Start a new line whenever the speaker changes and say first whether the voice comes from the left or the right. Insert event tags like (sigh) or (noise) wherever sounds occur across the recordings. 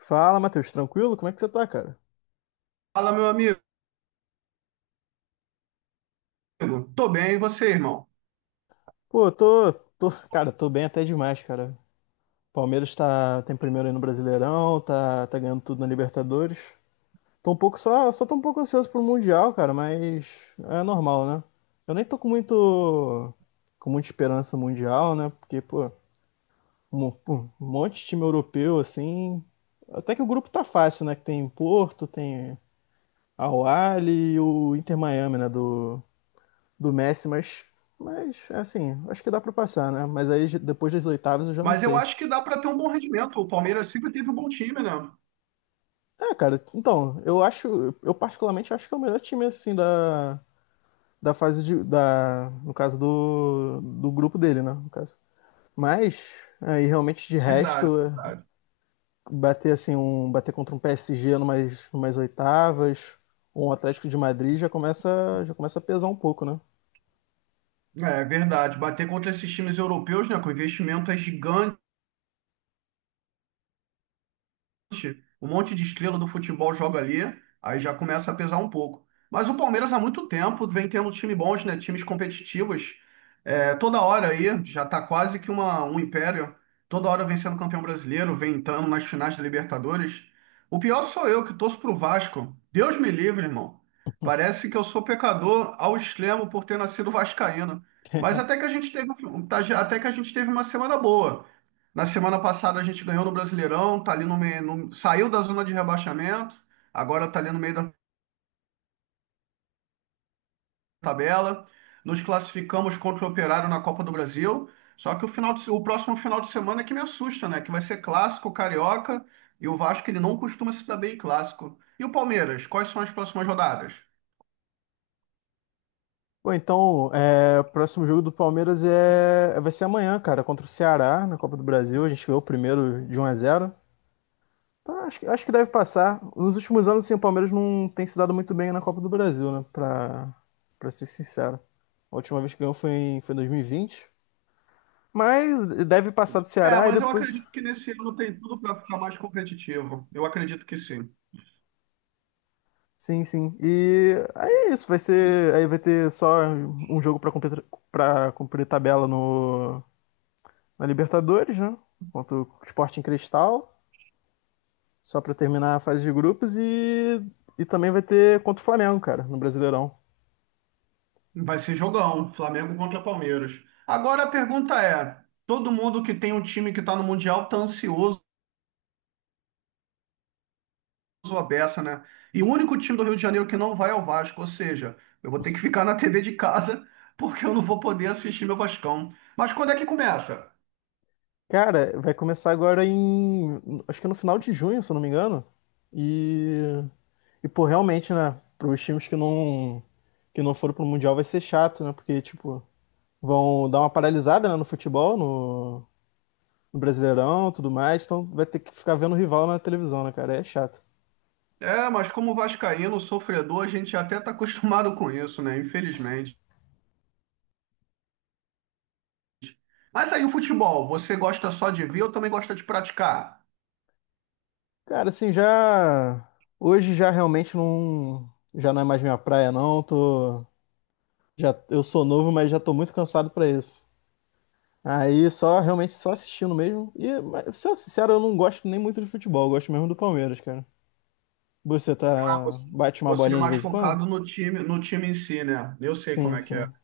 left: Fala, Matheus, tranquilo? Como é que você tá, cara?
right: Fala, meu amigo. Tô bem, e você, irmão?
left: Pô, eu tô, cara, tô bem até demais, cara. Palmeiras tem primeiro aí no Brasileirão, tá ganhando tudo na Libertadores. Tô um pouco só tô um pouco ansioso pro Mundial, cara, mas é normal, né? Eu nem tô com muita esperança no mundial, né? Porque, pô, pô, um monte de time europeu, assim. Até que o grupo tá fácil, né? Que tem Porto, tem Al Ahly e o Inter Miami, né? Do Messi, mas assim, acho que dá para passar, né? Mas aí depois das oitavas eu já não
right: Mas eu
left: sei.
right: acho que dá para ter um bom rendimento. O Palmeiras sempre teve um bom time, né?
left: É, cara, então, eu particularmente acho que é o melhor time, assim, da fase no caso do grupo dele, né, no caso. Mas aí realmente de resto,
right: Verdade, verdade.
left: bater assim, bater contra um PSG numas oitavas, ou um Atlético de Madrid já começa a pesar um pouco, né?
right: É verdade. Bater contra esses times europeus, né? Que o investimento é gigante, um monte de estrela do futebol joga ali, aí já começa a pesar um pouco. Mas o Palmeiras há muito tempo vem tendo time bons, né? Times competitivos. É, toda hora aí, já tá quase que um império. Toda hora vem sendo campeão brasileiro, vem entrando nas finais da Libertadores. O pior sou eu, que torço pro Vasco. Deus me livre, irmão. Parece que eu sou pecador ao extremo por ter nascido (laughs) vascaíno. Mas
left: (laughs)
right: até que a gente teve, um- até que a gente teve uma semana boa. Na semana passada a gente ganhou no Brasileirão, tá ali no meio, saiu da zona de rebaixamento, agora tá ali no meio da tabela. Nos classificamos contra o Operário na Copa do Brasil. Só que o final de se- o próximo final de semana é que me assusta, né? Que vai ser clássico carioca e o Vasco ele não costuma se dar bem em clássico. E o Palmeiras, quais são as próximas rodadas?
left: Bom, então, é, o próximo jogo do Palmeiras vai ser amanhã, cara, contra o Ceará na Copa do Brasil. A gente ganhou o primeiro de 1-0. Então, acho que deve passar. Nos últimos anos, sim, o Palmeiras não tem se dado muito bem na Copa do Brasil, né? Pra ser sincero. A última vez que ganhou foi foi em 2020. Mas deve passar do
right: É,
left: Ceará e
right: mas eu
left: depois.
right: acredito que nesse ano tem tudo para ficar mais competitivo. Eu acredito que sim.
left: Sim, sim. E aí é isso, vai ser. Aí vai ter só um jogo pra cumprir tabela no, na Libertadores, né? Contra o Sporting Cristal. Só pra terminar a fase de grupos e também vai ter contra o Flamengo, cara, no Brasileirão.
right: Vai ser jogão, Flamengo contra Palmeiras. Agora a pergunta é: todo mundo que tem um time que está no Mundial tá ansioso a beça, né? E o único time do Rio de Janeiro que não vai é o Vasco, ou seja, eu vou ter que ficar na TV de casa (laughs) porque eu não vou poder assistir meu Vascão. Mas quando é que começa?
left: Cara, vai começar agora em. Acho que é no final de junho, se eu não me engano. E. E, pô, realmente, né? Para os times que não foram pro Mundial vai ser chato, né? Porque, tipo, vão dar uma paralisada, né, no futebol, no Brasileirão, tudo mais. Então vai ter que ficar vendo o rival na televisão, né, cara? É chato.
right: É, mas como vascaíno, sofredor, a gente até tá (laughs) acostumado com isso, né? Infelizmente. Mas aí o futebol, você gosta só de ver ou também gosta de praticar?
left: Cara, assim, já. Hoje já realmente não. Já não é mais minha praia, não. Já, eu sou novo, mas já tô muito cansado pra isso. Aí só realmente só assistindo mesmo. E, mas, sendo sincero, eu não gosto nem muito de futebol, eu gosto mesmo do Palmeiras, cara. Você
right: Ah,
left: tá
right: você
left: bate uma
right: você é
left: bolinha de
right: mais
left: vez em quando?
right: focado no time, no time em si, né? Eu sei como
left: Sim,
right: é que é.
left: sim.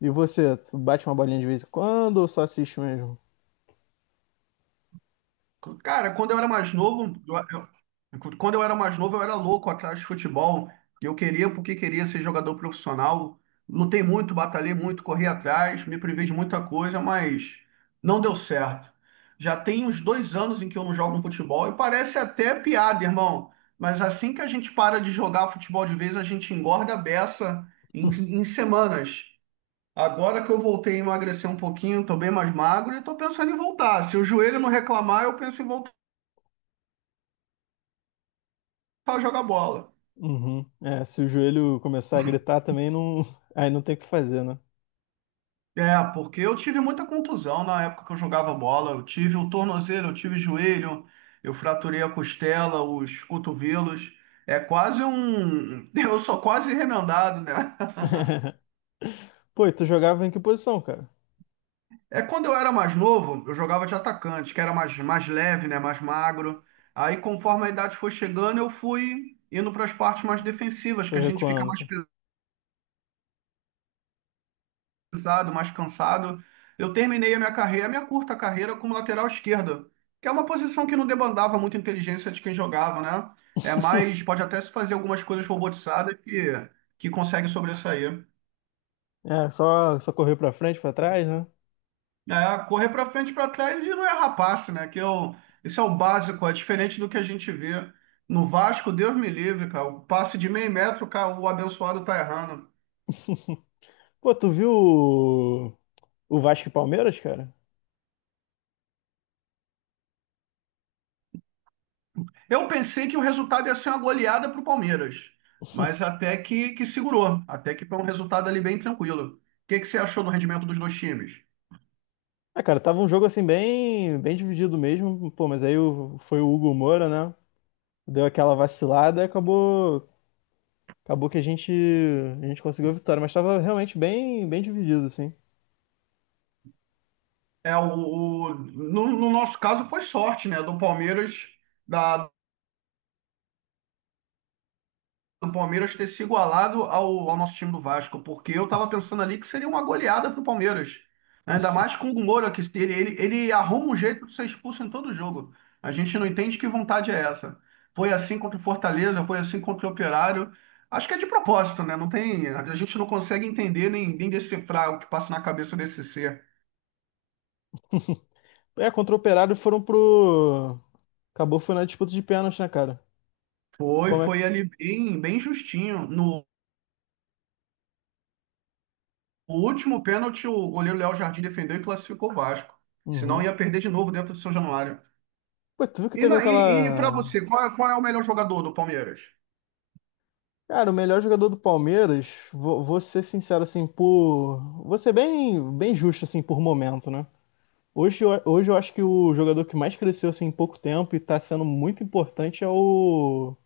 left: E você, tu bate uma bolinha de vez em quando ou só assiste mesmo?
right: Cara, quando eu era mais novo, eu era louco atrás de futebol. Eu queria, porque queria ser jogador profissional. Lutei muito, batalhei muito, corri atrás, me privei de muita coisa, mas não deu certo. Já tem uns 2 anos em que eu não jogo um futebol e parece até piada, irmão. Mas assim que a gente para de jogar futebol de vez, a gente engorda a beça em,
left: (laughs)
right: em semanas. Agora que eu voltei a emagrecer um pouquinho, tô bem mais magro e tô pensando em voltar. Se o joelho não reclamar, eu penso em voltar a jogar bola.
left: Uhum. É, se o joelho começar a gritar também não, aí não tem o que fazer, né?
right: É, porque eu tive muita contusão na época que eu jogava bola. Eu tive o tornozelo, eu tive joelho, eu fraturei a costela, os cotovelos. É quase um. (laughs) Eu sou quase remendado, né? (laughs)
left: (laughs) Pô, e tu jogava em que posição, cara?
right: É, quando eu era mais novo, eu jogava de atacante, que era mais leve, né, mais magro. Aí, conforme a idade foi chegando, eu fui indo para as partes mais defensivas, que
left: Foi
right: a gente fica
left: recuando,
right: mais
left: pô.
right: pesado, mais cansado. Eu terminei a minha carreira, a minha curta carreira, como lateral esquerdo, que é uma posição que não demandava muita inteligência de quem jogava, né? É mais, pode até se fazer algumas coisas robotizadas que consegue sobressair.
left: É, só correr pra frente, pra trás, né?
right: É, correr para frente, para trás e não é rapaz, né? Que isso é o básico, é diferente do que a gente vê no Vasco, Deus me livre, cara. O passe de meio metro, cara, o abençoado tá errando.
left: Pô, tu viu o Vasco e Palmeiras, cara?
right: Eu pensei que o resultado ia ser uma goleada pro Palmeiras, mas até que segurou, até que foi um resultado ali bem tranquilo. O que que você achou do rendimento dos dois times?
left: Ah, cara, tava um jogo assim bem, bem dividido mesmo, pô, mas aí foi o Hugo Moura, né? Deu aquela vacilada e acabou que a gente conseguiu a vitória, mas tava realmente bem, bem dividido assim.
right: É, o, no nosso caso foi sorte, né? Da, do Palmeiras ter se igualado ao nosso time do Vasco, porque eu tava pensando ali que seria uma goleada pro Palmeiras. Né? Ainda mais com o Moura, que ele arruma um jeito de ser expulso em todo jogo. A gente não entende que vontade é essa. Foi assim contra o Fortaleza, foi assim contra o Operário. Acho que é de propósito, né? Não tem, a gente não consegue entender nem decifrar o que passa na cabeça desse ser.
left: É, contra o Operário foram pro acabou foi na disputa de pênalti, né, cara?
right: Foi,
left: Como
right: foi
left: é?
right: ali bem, bem justinho. No último pênalti, o goleiro Léo Jardim defendeu e classificou o Vasco. Senão
left: Uhum.
right: ia perder de novo dentro do São Januário.
left: Pô, tu viu que
right: E,
left: teve
right: na- e, e para
left: aquela.
right: você, qual é o melhor jogador do Palmeiras?
left: Cara, o melhor jogador do Palmeiras, vou ser sincero assim, por vou ser bem, bem justo assim por momento, né? Hoje eu acho que o jogador que mais cresceu assim, em pouco tempo e está sendo muito importante é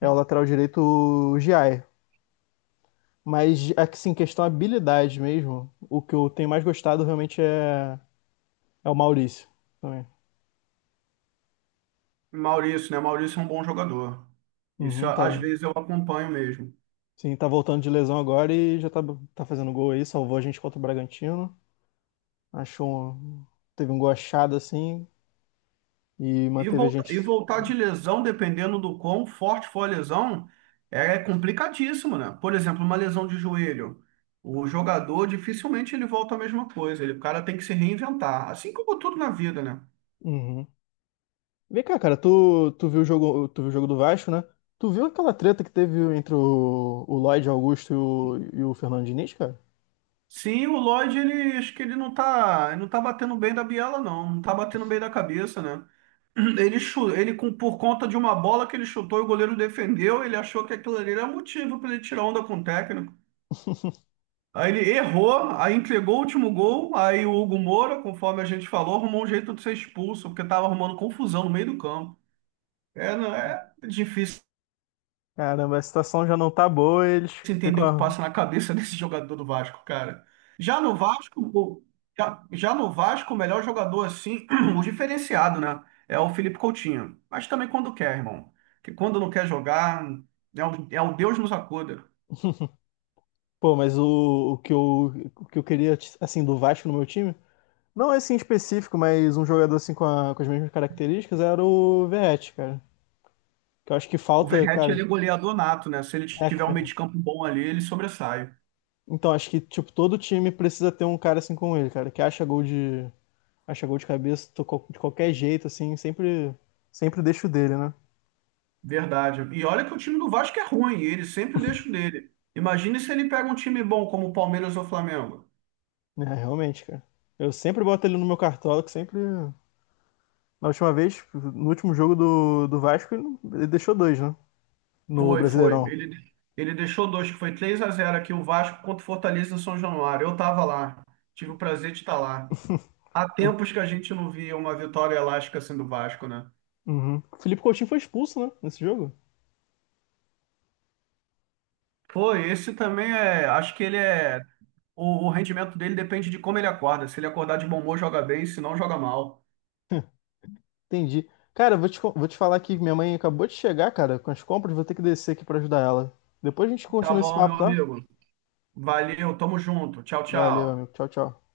left: é o lateral direito o Giai. Mas assim, questão habilidade mesmo, o que eu tenho mais gostado realmente é o Maurício também.
right: Maurício, né? Maurício é um bom jogador. Isso
left: Uhum, tá,
right: às vezes eu acompanho mesmo.
left: sim, tá voltando de lesão agora e tá fazendo gol aí, salvou a gente contra o Bragantino. Achou um- teve um gol achado assim e
right: E,
left: manteve a
right: volta, e
left: gente.
right: voltar de lesão, dependendo do quão forte for a lesão, é complicadíssimo, né? Por exemplo, uma lesão de joelho. O jogador dificilmente ele volta a mesma coisa. O cara tem que se reinventar, assim como tudo na vida, né?
left: Uhum. Vem cá, cara, tu viu o jogo, tu viu o jogo do Vasco, né? Tu viu aquela treta que teve entre o Lloyd Augusto e o Fernando Diniz, cara?
right: Sim, o Lloyd, ele acho que ele não tá batendo bem da biela, não. Não tá batendo bem da cabeça, né? (clears throat) Ele, chu- ele com- por conta de uma bola que ele chutou e o goleiro defendeu, ele achou que aquilo ali era motivo para ele tirar onda com o técnico.
left: (laughs)
right: Aí ele errou, aí entregou o último gol, aí o Hugo Moura, conforme a gente falou, arrumou um jeito de ser expulso, porque estava arrumando confusão no meio do campo. É, não é difícil
left: Caramba, a situação já não tá boa, eles
right: difícil entender o que
left: ficam.
right: passa na cabeça (laughs) desse jogador do Vasco, cara. Já no Vasco, o- já no Vasco, o melhor jogador assim, (clears throat) o diferenciado, né? É o Felipe Coutinho. Mas também quando quer, irmão. Que quando não quer jogar, é o Deus nos acuda.
left: Pô, mas o que eu queria, assim, do Vasco no meu time, não esse em específico, mas um jogador assim com as mesmas características era o Verratti, cara. Que eu acho que
right: O
left: falta,
right: Verratti, ele é
left: cara.
right: goleador nato, né? Se ele
left: É,
right: tiver um meio
left: cara.
right: de campo bom ali, ele sobressai.
left: Então, acho que, tipo, todo time precisa ter um cara assim como ele, cara, que acha gol de cabeça tocou de qualquer jeito, assim, sempre deixo dele, né?
right: Verdade. E olha que o time do Vasco é ruim, e ele sempre deixa o dele. Imagine se ele pega um time bom como o Palmeiras ou o Flamengo.
left: É, realmente, cara. Eu sempre boto ele no meu cartola, que sempre. Na última vez, no último jogo do Vasco, ele deixou dois, né? No
right: Foi, foi.
left: Brasileirão.
right: Ele deixou dois, que foi 3-0 aqui, o Vasco contra o Fortaleza em São Januário. Eu estava lá, tive o prazer de estar lá. Há tempos que a gente não via uma vitória elástica assim do Vasco, né?
left: Uhum. O Felipe Coutinho foi expulso, né? Nesse jogo.
right: Pô, esse também é. Acho que ele é. O rendimento dele depende de como ele acorda. Se ele acordar de bom humor, joga bem, se não, joga mal.
left: Entendi. Cara, vou te falar que minha mãe acabou de chegar, cara, com as compras, vou ter que descer aqui pra ajudar ela. Depois a gente
right: Tá
left: continua esse
right: bom, meu
left: papo, tá?
right: amigo. Valeu, tamo junto. Tchau,
left: Valeu,
right: tchau.
left: amigo. Tchau, tchau.